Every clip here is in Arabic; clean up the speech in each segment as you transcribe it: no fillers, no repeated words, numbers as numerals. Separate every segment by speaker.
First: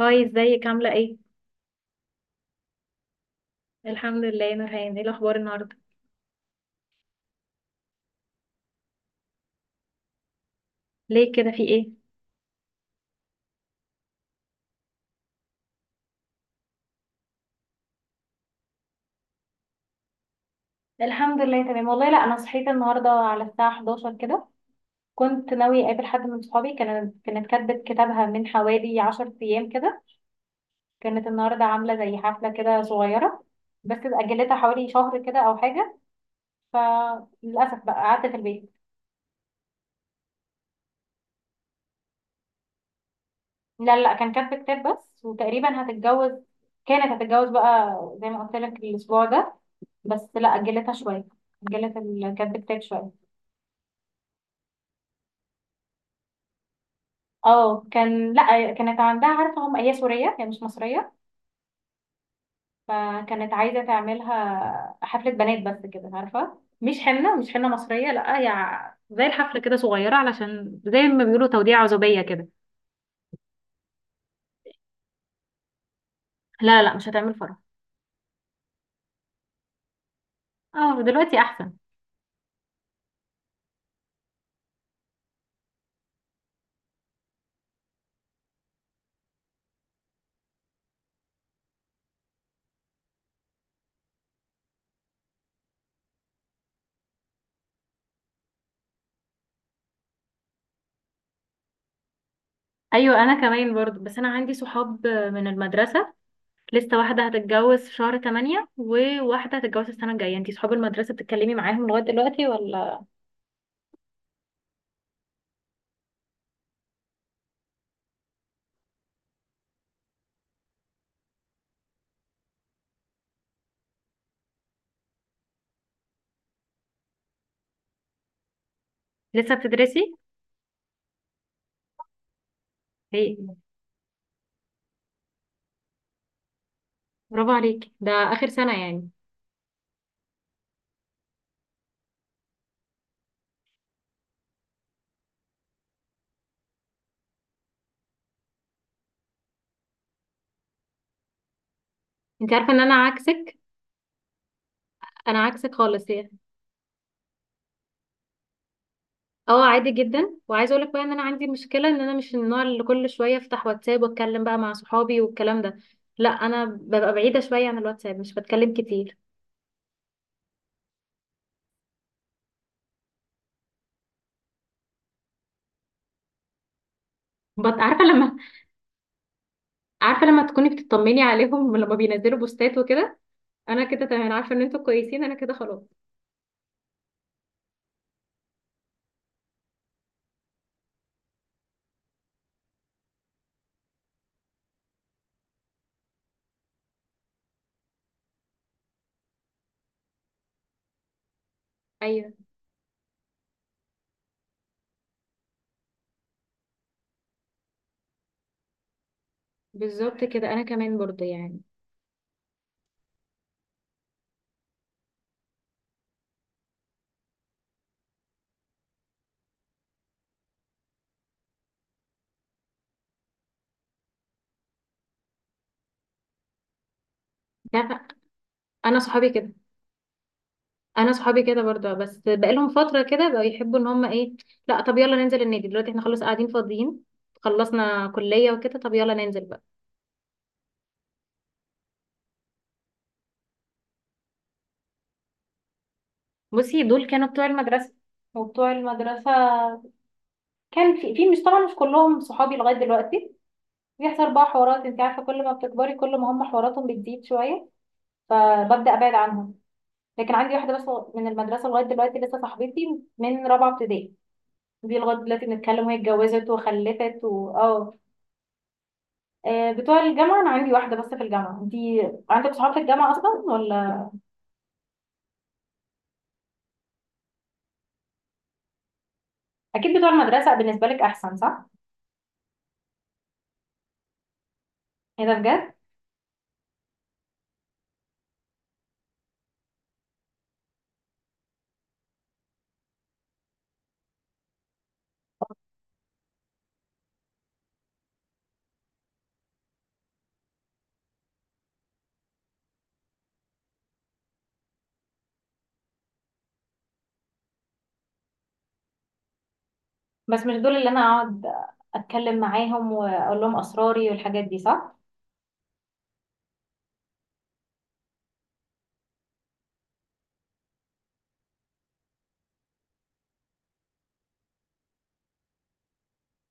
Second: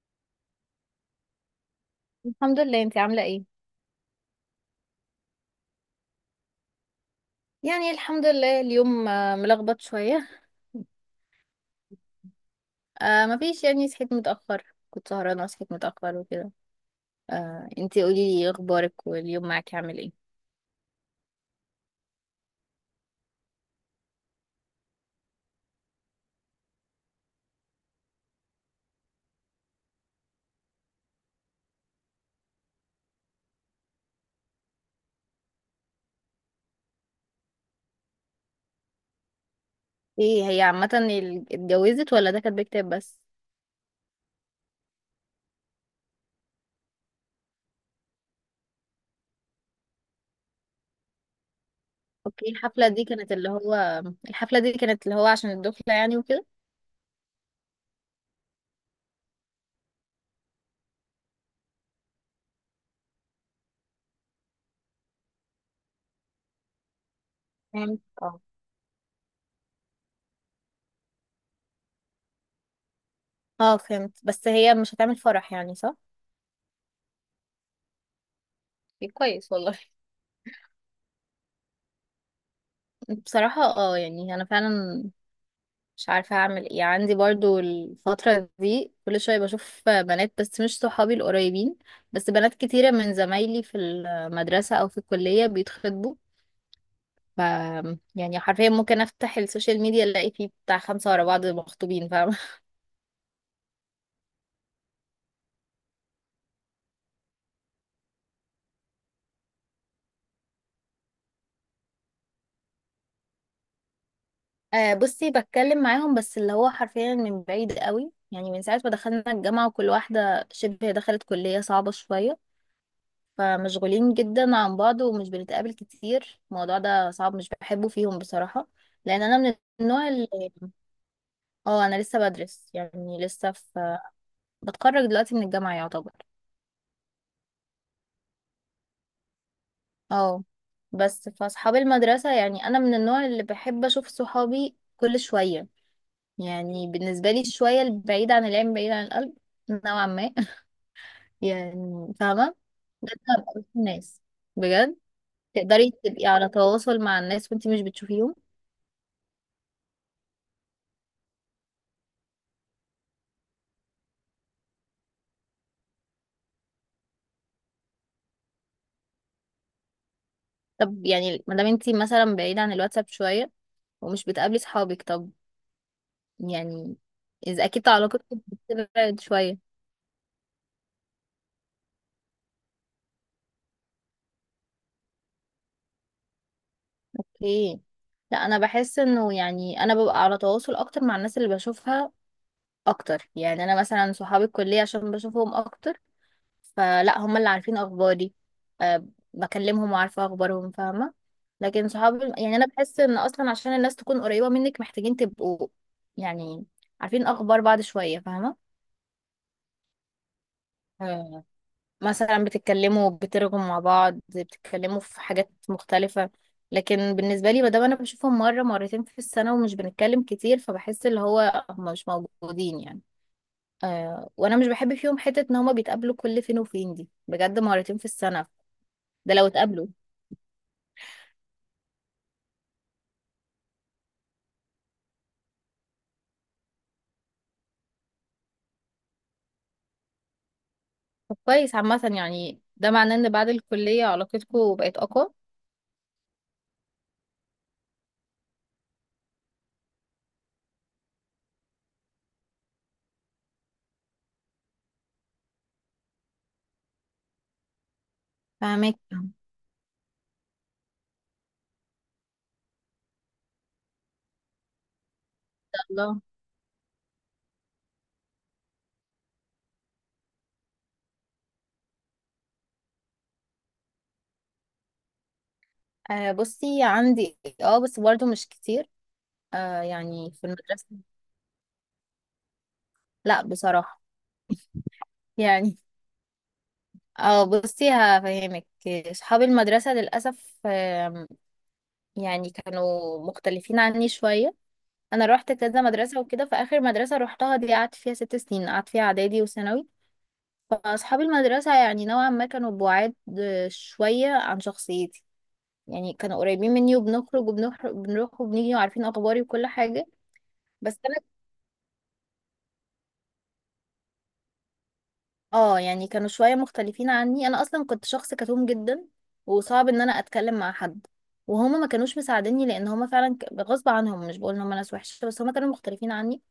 Speaker 1: هاي، ازيك؟ عاملة ايه؟
Speaker 2: الحمد لله. انتي عاملة ايه؟
Speaker 1: الحمد لله. نورهان، ايه الأخبار النهاردة؟
Speaker 2: يعني الحمد لله اليوم ملخبط شوية.
Speaker 1: ليه كده، في ايه؟
Speaker 2: مفيش، يعني صحيت متأخر. كنت سهرانة وصحيت متأخر وكده. آه، انتي قولي لي اخبارك، واليوم معاكي عامل ايه؟
Speaker 1: الحمد لله تمام والله. لا انا صحيت النهارده على الساعه 11 كده. كنت ناويه اقابل حد من صحابي. كانت كاتبه كتابها من حوالي 10 ايام كده. كانت النهارده عامله زي حفله كده صغيره، بس اجلتها حوالي شهر كده او حاجه. فللاسف بقى قعدت في البيت.
Speaker 2: ايه هي عامة اتجوزت ولا ده كان بكتاب بس؟
Speaker 1: لا لا، كان كاتبه كتاب بس، وتقريبا هتتجوز. كانت هتتجوز بقى زي ما قلت لك الاسبوع ده، بس لا اجلتها شويه. اجلت
Speaker 2: اوكي،
Speaker 1: كاتبه كتاب شويه.
Speaker 2: الحفلة دي كانت اللي هو عشان الدخلة يعني وكده.
Speaker 1: اه كان، لا كانت عندها، عارفه هم هي سوريه، هي مش مصريه. فكانت عايزه تعملها حفله بنات بس كده، عارفه، مش حنه
Speaker 2: فهمت،
Speaker 1: مصريه، لا
Speaker 2: اه.
Speaker 1: هي زي الحفله كده صغيره، علشان زي ما بيقولوا توديع عزوبيه كده.
Speaker 2: اه فهمت، بس هي مش هتعمل فرح يعني، صح؟
Speaker 1: لا لا، مش هتعمل فرح.
Speaker 2: ايه، كويس والله.
Speaker 1: اه دلوقتي احسن.
Speaker 2: بصراحة اه، يعني انا فعلا مش عارفة أعمل إيه. عندي برضو الفترة دي كل شوية بشوف بنات، بس مش صحابي القريبين، بس بنات كتيرة من زمايلي في المدرسة أو في الكلية بيتخطبوا. ف يعني حرفيا ممكن أفتح السوشيال ميديا ألاقي فيه بتاع 5 ورا بعض مخطوبين، فاهمة.
Speaker 1: ايوه انا كمان برضو. بس انا عندي صحاب من المدرسه، لسه واحده هتتجوز في شهر 8 وواحده هتتجوز السنه الجايه. انتي صحاب المدرسه بتتكلمي معاهم لغايه دلوقتي ولا؟
Speaker 2: آه، بصي، بتكلم معاهم بس اللي هو حرفيا من بعيد قوي، يعني من ساعة ما دخلنا الجامعة وكل واحدة شبه دخلت كلية صعبة شوية. فمشغولين جدا عن بعض ومش بنتقابل كتير. الموضوع ده صعب، مش بحبه فيهم بصراحة. لأن أنا
Speaker 1: لسه
Speaker 2: من النوع
Speaker 1: بتدرسي؟
Speaker 2: اللي اه، أنا لسه بدرس، يعني
Speaker 1: ايه؟
Speaker 2: لسه في، بتخرج دلوقتي من الجامعة يعتبر.
Speaker 1: برافو عليكي، ده اخر سنه يعني.
Speaker 2: اه. بس فأصحاب المدرسة، يعني أنا من النوع اللي بحب أشوف صحابي كل شوية. يعني بالنسبة لي شوية البعيد عن العين بعيد عن القلب، نوعا ما. يعني
Speaker 1: انت
Speaker 2: فاهمة.
Speaker 1: عارفه ان انا
Speaker 2: لازم أبقى
Speaker 1: عكسك.
Speaker 2: وسط الناس، بجد.
Speaker 1: انا عكسك
Speaker 2: تقدري
Speaker 1: خالص
Speaker 2: تبقي
Speaker 1: يعني.
Speaker 2: على تواصل مع الناس وانتي مش بتشوفيهم.
Speaker 1: اه عادي جدا. وعايزه اقول لك بقى ان انا عندي مشكله، ان انا مش النوع اللي كل شويه افتح واتساب واتكلم بقى مع صحابي والكلام ده. لا انا ببقى بعيده شويه عن الواتساب، مش بتكلم كتير.
Speaker 2: طب يعني ما دام انتي مثلا بعيدة عن الواتساب شوية ومش بتقابلي صحابك، طب يعني إذا أكيد
Speaker 1: عارفه
Speaker 2: علاقتك
Speaker 1: لما
Speaker 2: بتبعد شوية.
Speaker 1: عارفه لما تكوني بتطمني عليهم لما بينزلوا بوستات وكده، انا كده تمام. انا عارفه ان انتوا كويسين، انا كده خلاص.
Speaker 2: اوكي. لا، أنا بحس إنه يعني أنا ببقى على تواصل أكتر مع الناس اللي بشوفها أكتر، يعني أنا مثلا صحابي الكلية عشان بشوفهم أكتر، فلا هم اللي عارفين أخباري. أه، بكلمهم وعارفة أخبارهم، فاهمة. لكن صحابي،
Speaker 1: ايوه
Speaker 2: يعني أنا بحس إن أصلا عشان الناس تكون قريبة منك محتاجين تبقوا يعني عارفين أخبار بعض شوية،
Speaker 1: بالظبط كده، انا كمان برضه
Speaker 2: فاهمة.
Speaker 1: يعني.
Speaker 2: مثلا بتتكلموا، بترغوا مع بعض، بتتكلموا في حاجات مختلفة. لكن بالنسبة لي، مادام أنا بشوفهم مرة مرتين في السنة ومش بنتكلم كتير، فبحس اللي هو هما مش موجودين يعني. آه، وأنا مش بحب فيهم حتة إن هما بيتقابلوا كل فين وفين دي، بجد
Speaker 1: انت
Speaker 2: مرتين في
Speaker 1: عارفه،
Speaker 2: السنة،
Speaker 1: انا صحابي
Speaker 2: ده لو
Speaker 1: كده،
Speaker 2: اتقابلوا.
Speaker 1: انا صحابي كده برضه. بس بقالهم فتره كده بقوا يحبوا ان هم ايه، لا طب يلا ننزل النادي دلوقتي، احنا خلاص قاعدين فاضيين، خلصنا كليه وكده، طب يلا ننزل بقى.
Speaker 2: طب كويس عامة، يعني ده معناه إن بعد الكلية علاقتكم بقت أقوى.
Speaker 1: بصي دول كانوا بتوع المدرسه، وبتوع المدرسه كان في مش، طبعا مش كلهم صحابي لغايه دلوقتي. بيحصل بقى حوارات، انت عارفه كل ما بتكبري كل ما هم حواراتهم بتزيد شويه، فببدا
Speaker 2: فاهمك.
Speaker 1: ابعد
Speaker 2: ان
Speaker 1: عنهم. لكن عندي واحده بس من المدرسه لغايه دلوقتي لسه صاحبتي من رابعه ابتدائي. دي لغايه دلوقتي
Speaker 2: شاء
Speaker 1: بنتكلم، وهي
Speaker 2: الله.
Speaker 1: اتجوزت وخلفت، واه آه، بتوع الجامعة أنا عندي واحدة بس في الجامعة. أنتي عندك صحاب في الجامعة أصلا ولا؟
Speaker 2: آه، بصي عندي إيه، اه بس برضو مش كتير. آه
Speaker 1: أكيد بتوع
Speaker 2: يعني في
Speaker 1: المدرسة
Speaker 2: المدرسة.
Speaker 1: بالنسبة لك أحسن، صح؟
Speaker 2: لا بصراحة.
Speaker 1: إيه ده بجد؟
Speaker 2: يعني اه، بصي هفهمك، اصحاب المدرسة للأسف يعني كانوا مختلفين عني شوية. انا رحت كذا مدرسة وكده، فآخر مدرسة روحتها دي قعدت فيها 6 سنين، قعدت فيها اعدادي وثانوي. فاصحاب المدرسة يعني نوعا ما كانوا بعاد، شوية عن شخصيتي. يعني كانوا قريبين مني وبنخرج وبنخرج، بنروح وبنيجي وعارفين اخباري وكل حاجة.
Speaker 1: بس مش دول اللي
Speaker 2: بس
Speaker 1: أنا أقعد أتكلم معاهم وأقول لهم أسراري والحاجات دي، صح؟
Speaker 2: اه، يعني كانوا شوية مختلفين عني. انا اصلا كنت شخص كتوم جدا، وصعب ان انا اتكلم مع حد. وهما ما كانوش مساعديني لان هما فعلا غصب عنهم. مش بقول ان هما ناس وحشة، بس هما كانوا مختلفين عني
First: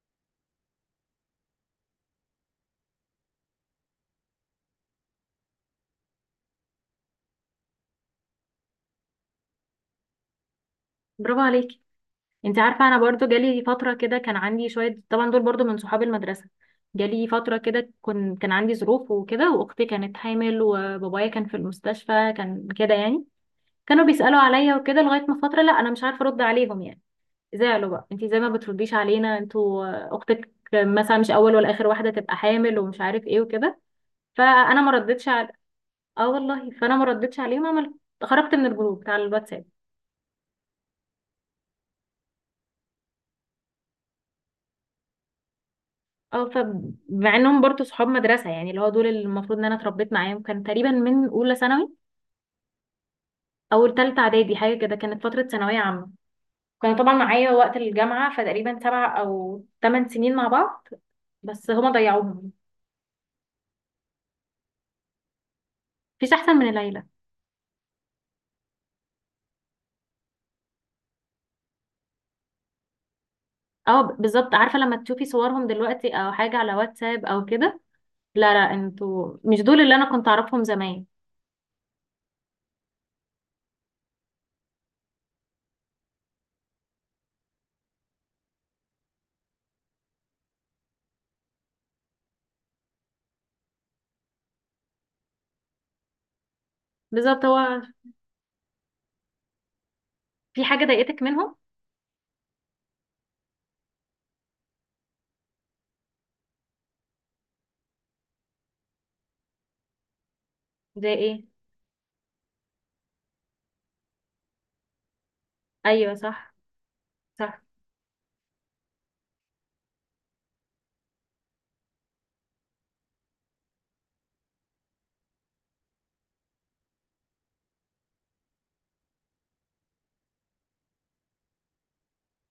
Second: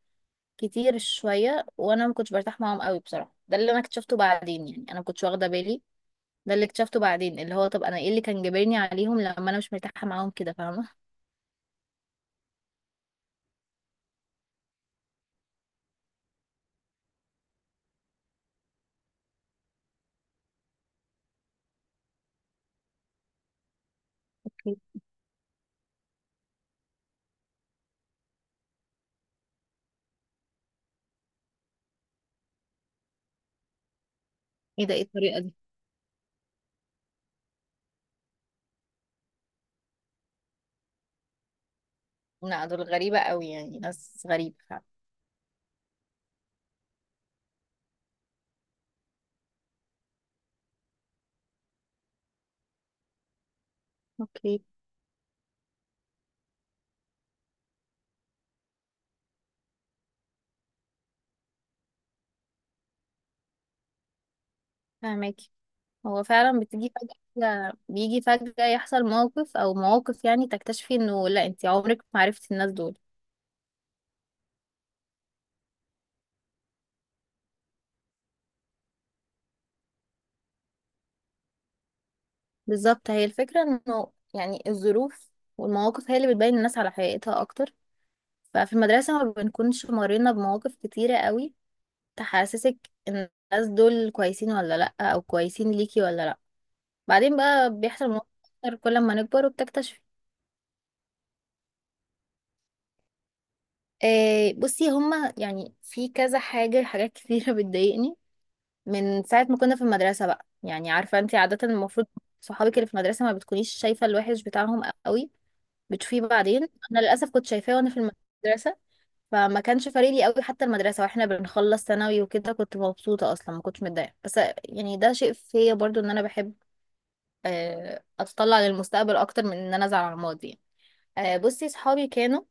Speaker 2: كتير شوية، وانا ما كنتش برتاح معاهم قوي بصراحة. ده اللي انا اكتشفته بعدين، يعني انا ما كنتش واخدة بالي. ده اللي اكتشفته بعدين، اللي هو طب انا ايه اللي كان جابرني عليهم لما انا مش مرتاحة معاهم كده، فاهمة.
Speaker 1: برافو عليكي. انت عارفه انا برضو جالي فتره كده، كان عندي شويه، طبعا دول برضو من صحاب المدرسه. جالي فتره كده كان عندي ظروف وكده، واختي كانت حامل، وبابايا كان في المستشفى، كان كده يعني. كانوا بيسالوا عليا
Speaker 2: اوكي.
Speaker 1: وكده لغايه ما فتره، لا انا مش عارفه ارد عليهم يعني. زعلوا بقى، انتي زي ما بترديش علينا، انتوا آه، اختك مثلا مش اول ولا اخر واحده تبقى حامل ومش عارف ايه وكده. فانا
Speaker 2: ايه
Speaker 1: ما
Speaker 2: ده، ايه
Speaker 1: ردتش
Speaker 2: الطريقة
Speaker 1: على،
Speaker 2: دي؟
Speaker 1: اه والله فانا ما ردتش عليهم. عملت، خرجت من الجروب بتاع الواتساب.
Speaker 2: لا دول غريبة قوي، يعني ناس غريبة فعلا.
Speaker 1: اه فمع انهم برضو صحاب مدرسه، يعني اللي هو دول اللي المفروض ان انا اتربيت معاهم، كان تقريبا من اولى ثانوي او ثالثه اعدادي
Speaker 2: اوكي.
Speaker 1: حاجه كده، كانت فتره ثانويه عامه. كانوا طبعا معايا وقت الجامعه، فتقريبا سبع او ثمان سنين مع بعض، بس هما ضيعوهم.
Speaker 2: فاهمك. هو
Speaker 1: مفيش احسن
Speaker 2: فعلا
Speaker 1: من
Speaker 2: بتيجي
Speaker 1: العيله.
Speaker 2: فجأة، بيجي فجأة يحصل موقف او مواقف يعني تكتشفي انه لا، انت عمرك ما عرفتي الناس دول.
Speaker 1: اه بالظبط. عارفة لما تشوفي صورهم دلوقتي او حاجة على واتساب او كده، لا لا انتوا مش دول اللي انا كنت اعرفهم زمان.
Speaker 2: بالظبط، هي الفكرة انه يعني الظروف والمواقف هي اللي بتبين الناس على حقيقتها اكتر. ففي المدرسة ما بنكونش مرينا بمواقف كتيرة قوي تحسسك ان الناس دول كويسين ولا لا، او كويسين ليكي ولا لا. بعدين
Speaker 1: بالظبط هو.
Speaker 2: بقى بيحصل مواقف اكتر كل ما نكبر، وبتكتشفي.
Speaker 1: في حاجة ضايقتك منهم؟
Speaker 2: آه، بصي هما يعني في كذا حاجة، حاجات كتيرة بتضايقني من ساعة ما كنا في المدرسة بقى. يعني
Speaker 1: زي
Speaker 2: عارفة انت
Speaker 1: ايه؟
Speaker 2: عادة المفروض صحابك اللي في المدرسة ما بتكونيش شايفة الوحش بتاعهم قوي،
Speaker 1: ايوه
Speaker 2: بتشوفيه
Speaker 1: صح.
Speaker 2: بعدين. انا للأسف كنت
Speaker 1: صح.
Speaker 2: شايفاه وانا في المدرسة، فما كانش فارق لي قوي. حتى المدرسة واحنا بنخلص ثانوي وكده، كنت مبسوطة اصلا، ما كنتش متضايقة. بس يعني ده شيء فيا برضو ان انا بحب اتطلع للمستقبل اكتر من ان انا ازعل على الماضي. بصي صحابي كانوا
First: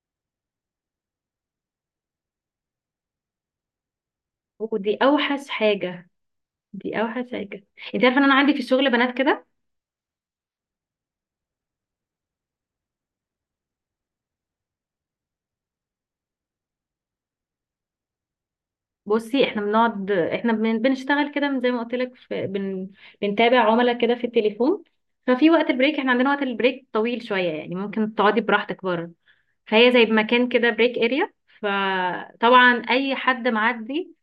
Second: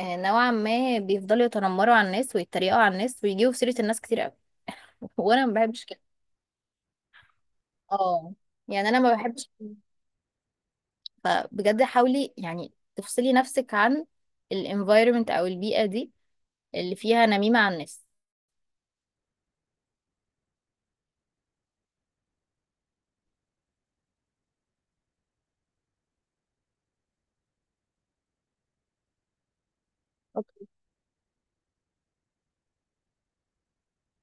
Speaker 2: نوعا ما بيفضلوا يتنمروا على الناس ويتريقوا على الناس ويجيبوا في سيرة الناس كتير قوي.
Speaker 1: ودي
Speaker 2: وانا
Speaker 1: اوحش
Speaker 2: ما بحبش كده.
Speaker 1: حاجة. دي اوحش حاجة. انت عارفة ان
Speaker 2: اه
Speaker 1: انا عندي في
Speaker 2: يعني
Speaker 1: الشغل
Speaker 2: انا ما
Speaker 1: بنات كده.
Speaker 2: بحبش. فبجد حاولي يعني تفصلي نفسك عن الانفايرمنت او البيئة دي اللي فيها نميمة عن النفس.
Speaker 1: بصي احنا بنقعد، احنا بنشتغل كده من زي ما قلت لك بنتابع عملاء كده في التليفون. ففي وقت البريك، احنا عندنا وقت البريك طويل شوية، يعني ممكن تقعدي براحتك بره. فهي زي مكان
Speaker 2: اوكي.
Speaker 1: كده بريك اريا. فطبعا اي حد معدي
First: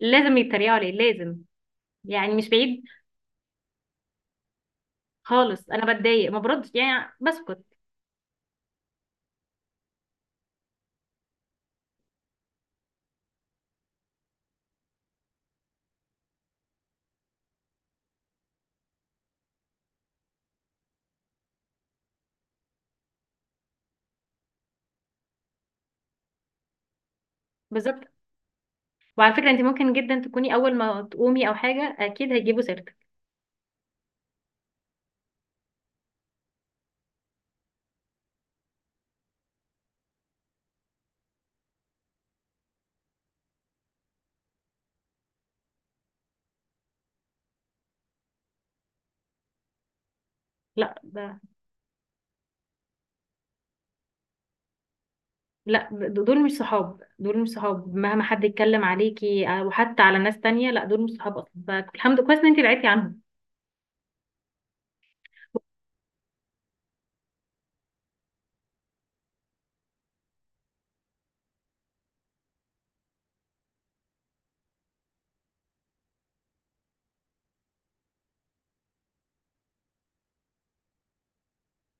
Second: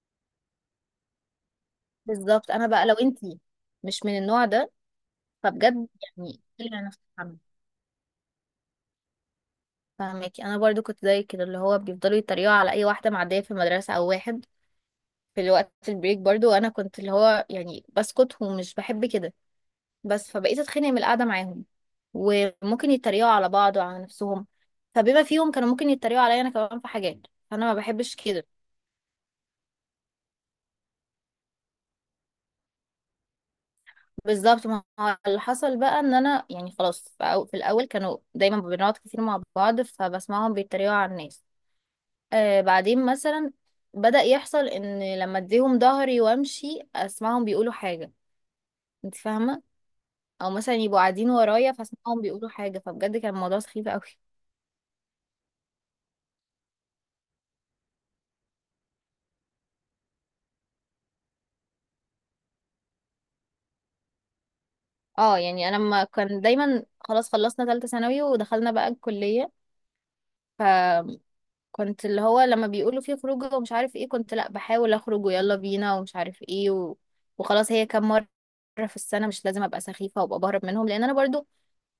Speaker 1: لازم يتريقوا عليه، لازم يعني، مش
Speaker 2: بالظبط. انا
Speaker 1: بعيد
Speaker 2: بقى لو انتي مش من النوع ده،
Speaker 1: خالص.
Speaker 2: فبجد
Speaker 1: انا بتضايق، ما
Speaker 2: يعني
Speaker 1: بردش
Speaker 2: اشيلي عن نفسك
Speaker 1: يعني،
Speaker 2: عنه.
Speaker 1: بسكت.
Speaker 2: فاهمك. انا برضو كنت زي كده، اللي هو بيفضلوا يتريقوا على اي واحده معديه في المدرسه او واحد في الوقت البريك برضو، وانا كنت اللي هو يعني بسكت، ومش بحب كده. بس فبقيت اتخانق من القعده معاهم. وممكن يتريقوا على بعض وعلى نفسهم، فبما فيهم كانوا ممكن يتريقوا عليا انا كمان في حاجات، فانا ما
Speaker 1: بالظبط.
Speaker 2: بحبش كده.
Speaker 1: وعلى فكره انت ممكن جدا تكوني اول ما تقومي او حاجه اكيد هيجيبوا سيرتك.
Speaker 2: بالظبط. ما هو اللي حصل بقى ان انا يعني خلاص في في الاول كانوا دايما بنقعد كتير مع بعض فبسمعهم بيتريقوا على الناس. آه، بعدين مثلا بدأ يحصل ان لما اديهم ظهري وامشي اسمعهم بيقولوا حاجة، انت فاهمة، او مثلا يبقوا
Speaker 1: لا
Speaker 2: قاعدين
Speaker 1: ده،
Speaker 2: ورايا فاسمعهم بيقولوا حاجة. فبجد كان الموضوع سخيف قوي.
Speaker 1: لا دول مش صحاب. دول مش صحاب، مهما حد يتكلم عليكي او حتى على ناس تانية، لا دول مش صحاب اصلا. فالحمد لله كويس ان انت بعدتي عنهم.
Speaker 2: اه يعني انا ما كان دايما. خلاص خلصنا ثالثة ثانوي ودخلنا بقى الكلية. ف كنت اللي هو لما بيقولوا فيه خروجه ومش عارف ايه، كنت لا بحاول اخرج ويلا بينا ومش عارف ايه وخلاص، هي كام مرة في السنة؟ مش لازم ابقى سخيفة وابقى بهرب منهم، لان انا برضو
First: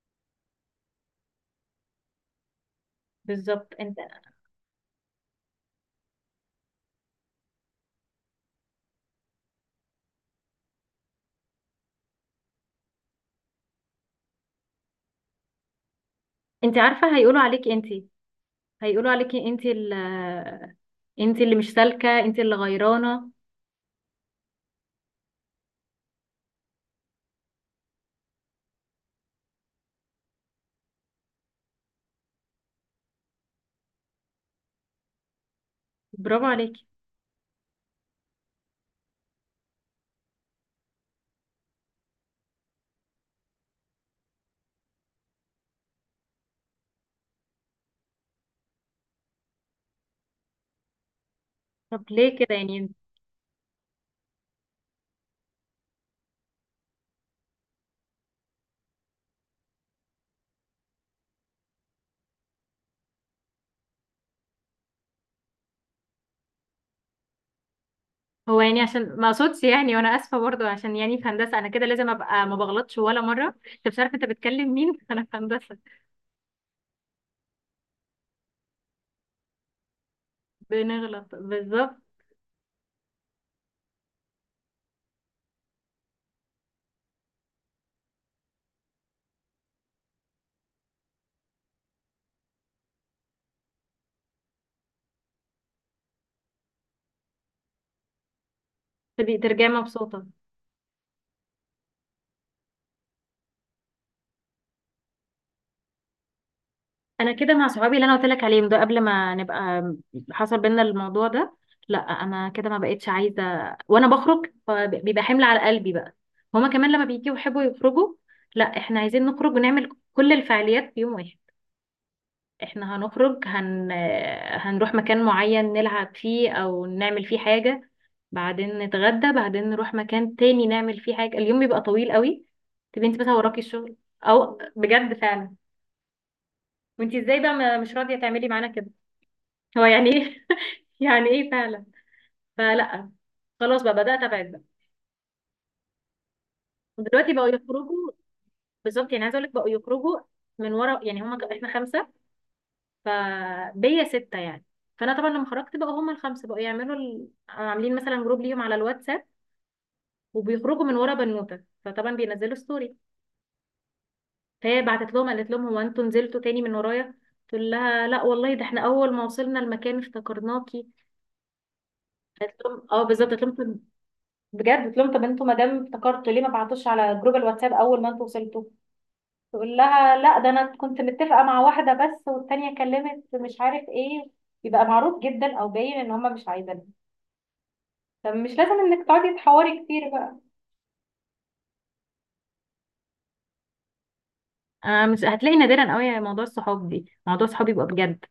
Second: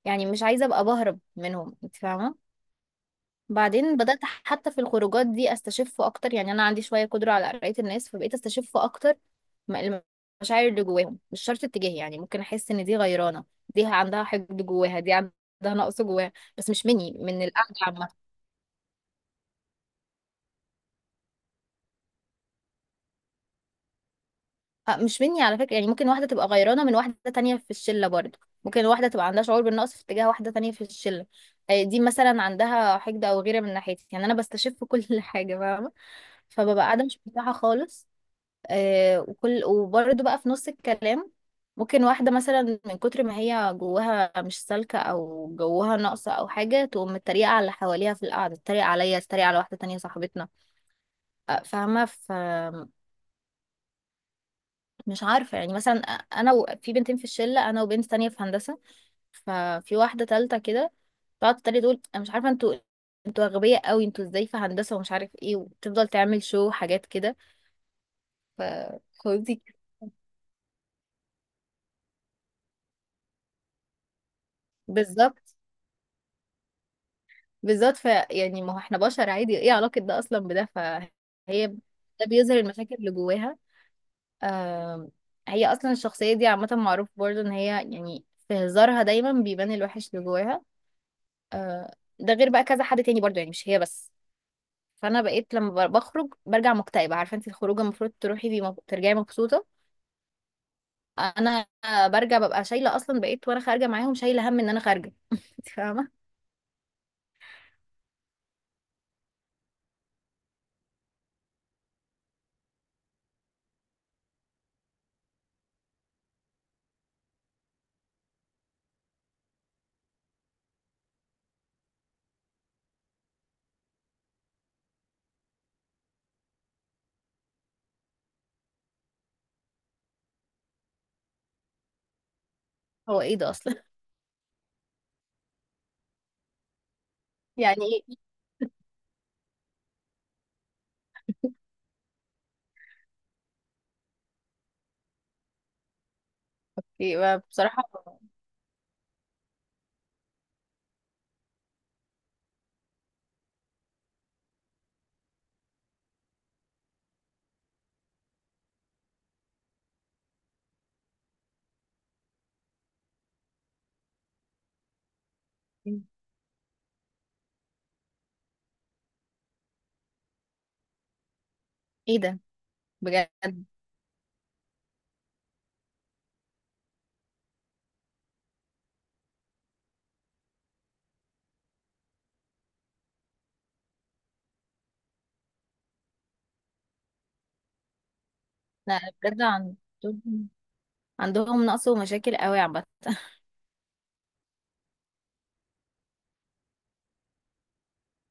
Speaker 2: يعني مش عايزة ابقى بهرب منهم، انت فاهمة.
Speaker 1: بالظبط.
Speaker 2: بعدين
Speaker 1: انت
Speaker 2: بدأت حتى في الخروجات دي استشف اكتر، يعني انا عندي شوية قدرة على قراية الناس، فبقيت استشف اكتر المشاعر اللي جواهم مش شرط اتجاهي. يعني ممكن احس ان دي غيرانة، دي عندها حقد جواها، دي عندها نقص جواها، بس
Speaker 1: انت
Speaker 2: مش مني
Speaker 1: عارفه هيقولوا
Speaker 2: من
Speaker 1: عليكي انت،
Speaker 2: القعدة.
Speaker 1: هيقولوا عليكي انت ال، انت اللي مش سالكه، انت اللي غيرانه.
Speaker 2: مش مني على فكرة. يعني ممكن واحدة تبقى غيرانة من واحدة تانية في الشلة برضه، ممكن واحدة تبقى عندها شعور بالنقص في اتجاه واحدة تانية في الشلة. دي مثلا عندها حقد أو غيرة من ناحيتي. يعني أنا بستشف كل حاجة، فاهمة.
Speaker 1: برافو
Speaker 2: فببقى
Speaker 1: عليكي.
Speaker 2: قاعدة مش مرتاحة خالص. وكل وبرضه بقى في نص الكلام ممكن واحدة مثلا من كتر ما هي جواها مش سالكة أو جواها ناقصة أو حاجة تقوم متريقة على اللي حواليها في القعدة، تتريق عليا، تتريق على واحدة تانية صاحبتنا.
Speaker 1: طب
Speaker 2: فاهمة.
Speaker 1: ليه كده يعني؟
Speaker 2: مش عارفة. يعني مثلا أنا في بنتين في الشلة، أنا وبنت تانية في هندسة، ففي واحدة تالتة كده تقعد تتريق تقول أنا مش عارفة انتوا، انتوا أغبياء قوي، انتوا ازاي في هندسة ومش عارف ايه، وتفضل تعمل شو حاجات كده.
Speaker 1: هو
Speaker 2: ف
Speaker 1: يعني عشان ما
Speaker 2: خدي.
Speaker 1: اقصدش يعني، وانا اسفه برضو، عشان يعني في هندسه، انا كده لازم ابقى ما بغلطش ولا مره. انت مش عارفه انت بتكلم مين انا في
Speaker 2: بالظبط،
Speaker 1: هندسه.
Speaker 2: بالظبط. يعني ما هو احنا بشر عادي، ايه علاقة ده أصلا بده.
Speaker 1: بنغلط
Speaker 2: فهي
Speaker 1: بالظبط.
Speaker 2: ده بيظهر المشاكل اللي جواها. آم، هي أصلا الشخصية دي عامة معروف برضه إن هي يعني في هزارها دايما بيبان الوحش اللي جواها. ده غير بقى كذا حد تاني برضه، يعني مش هي بس. فانا بقيت لما بخرج برجع مكتئبه. عارفه انت الخروجه المفروض تروحي بيه ترجعي
Speaker 1: تبقي
Speaker 2: مبسوطه.
Speaker 1: ترجعي مبسوطه.
Speaker 2: انا برجع ببقى شايله، اصلا بقيت وانا خارجه معاهم شايله هم ان انا خارجه انت فاهمه.
Speaker 1: انا كده مع صحابي اللي انا قلت لك عليهم ده، قبل ما نبقى حصل بينا الموضوع ده. لا انا كده ما بقتش عايزه، وانا بخرج بيبقى حمل على قلبي بقى. هما كمان لما بيجوا يحبوا يخرجوا، لا احنا عايزين نخرج ونعمل كل الفعاليات في يوم واحد. احنا هنخرج هنروح مكان معين نلعب فيه او نعمل فيه حاجه، بعدين نتغدى، بعدين نروح مكان تاني نعمل فيه حاجه. اليوم بيبقى طويل قوي، تبقي انت
Speaker 2: هو
Speaker 1: بس
Speaker 2: ايه ده
Speaker 1: وراكي
Speaker 2: اصلا؟
Speaker 1: الشغل، او بجد فعلا. وانت ازاي بقى
Speaker 2: يعني
Speaker 1: مش راضيه
Speaker 2: ايه.
Speaker 1: تعملي معانا كده؟ هو يعني ايه يعني ايه فعلا. فلا خلاص بقى بدات ابعد بقى. ودلوقتي
Speaker 2: يبقى
Speaker 1: بقوا
Speaker 2: بصراحه
Speaker 1: يخرجوا. بالظبط يعني، عايزه اقول لك بقوا يخرجوا من ورا يعني. هما احنا خمسه، فبيا سته يعني. فانا طبعا لما خرجت بقى، هما الخمسه بقوا يعملوا عاملين مثلا جروب ليهم على الواتساب، وبيخرجوا من ورا بنوته. فطبعا بينزلوا ستوري، فهي بعتت لهم قالت لهم هو انتوا نزلتوا تاني من ورايا؟ تقول لها لا والله، ده احنا اول ما وصلنا المكان افتكرناكي.
Speaker 2: ايه ده
Speaker 1: قالت لهم اه بالظبط قالت
Speaker 2: بجد.
Speaker 1: لهم. بجد؟ قلت لهم طب انتوا ما دام افتكرتوا ليه ما بعتوش على جروب الواتساب اول ما انتوا وصلتوا؟ تقول لها لا ده انا كنت متفقه مع واحده بس، والتانيه كلمت مش عارف ايه. يبقى معروف جدا او باين ان هما مش عايزينها. طب مش لازم
Speaker 2: لا
Speaker 1: انك تقعدي
Speaker 2: بجد
Speaker 1: تحوري كتير بقى.
Speaker 2: عندهم، عندهم نقص ومشاكل قوي عامه
Speaker 1: آه مش هتلاقي، نادرا قوي موضوع الصحاب دي، موضوع الصحاب يبقى بجد.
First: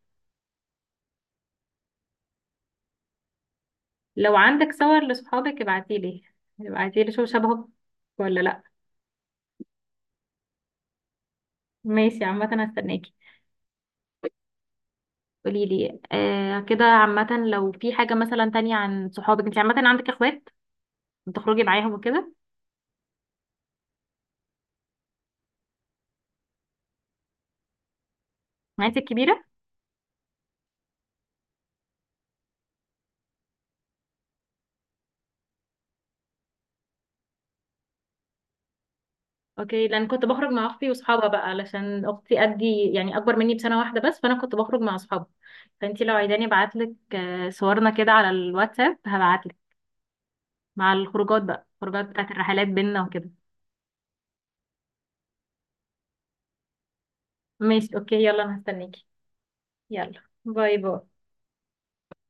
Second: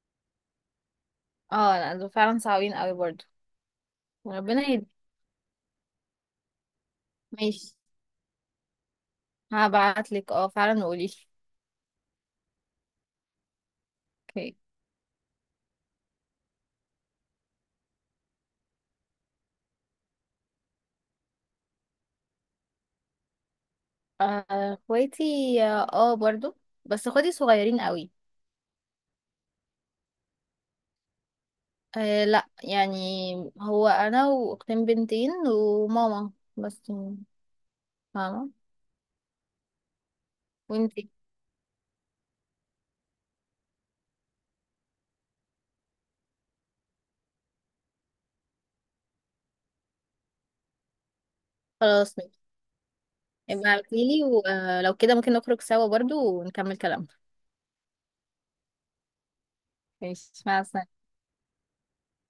Speaker 2: اه لا، دول فعلا صعبين قوي برضو.
Speaker 1: لو
Speaker 2: ربنا
Speaker 1: عندك
Speaker 2: يهدي.
Speaker 1: صور لصحابك ابعتيلي. ابعتيلي شوف شبهك
Speaker 2: ماشي.
Speaker 1: ولا لا.
Speaker 2: هبعتلك اه فعلا، وقوليلي.
Speaker 1: ماشي، عامة هستناكي.
Speaker 2: اوكي.
Speaker 1: قوليلي آه كده. عامة لو في حاجة مثلا تانية عن صحابك. انت عامة عندك اخوات بتخرجي معاهم وكده؟
Speaker 2: اخواتي، اه برضو. بس اخواتي صغيرين قوي.
Speaker 1: معاكي الكبيرة؟
Speaker 2: آه لا، يعني هو انا واختين بنتين وماما. بس يعني، فاهمة.
Speaker 1: اوكي، لان كنت بخرج مع اختي
Speaker 2: وانتي.
Speaker 1: واصحابها بقى، علشان اختي قدي يعني، اكبر مني بسنة واحدة بس، فانا كنت بخرج مع اصحابها. فانتي لو عايزاني ابعتلك آه، صورنا كده على الواتساب هبعتلك، مع الخروجات بقى، الخروجات
Speaker 2: خلاص،
Speaker 1: بتاعت
Speaker 2: ماشي.
Speaker 1: الرحلات بينا وكده.
Speaker 2: ابقى ابعتيلي، ولو كده ممكن نخرج سوا برضو ونكمل كلامنا.
Speaker 1: ماشي اوكي، يلا انا هستنيكي. يلا
Speaker 2: ماشي، مع
Speaker 1: باي
Speaker 2: السلامة.
Speaker 1: باي.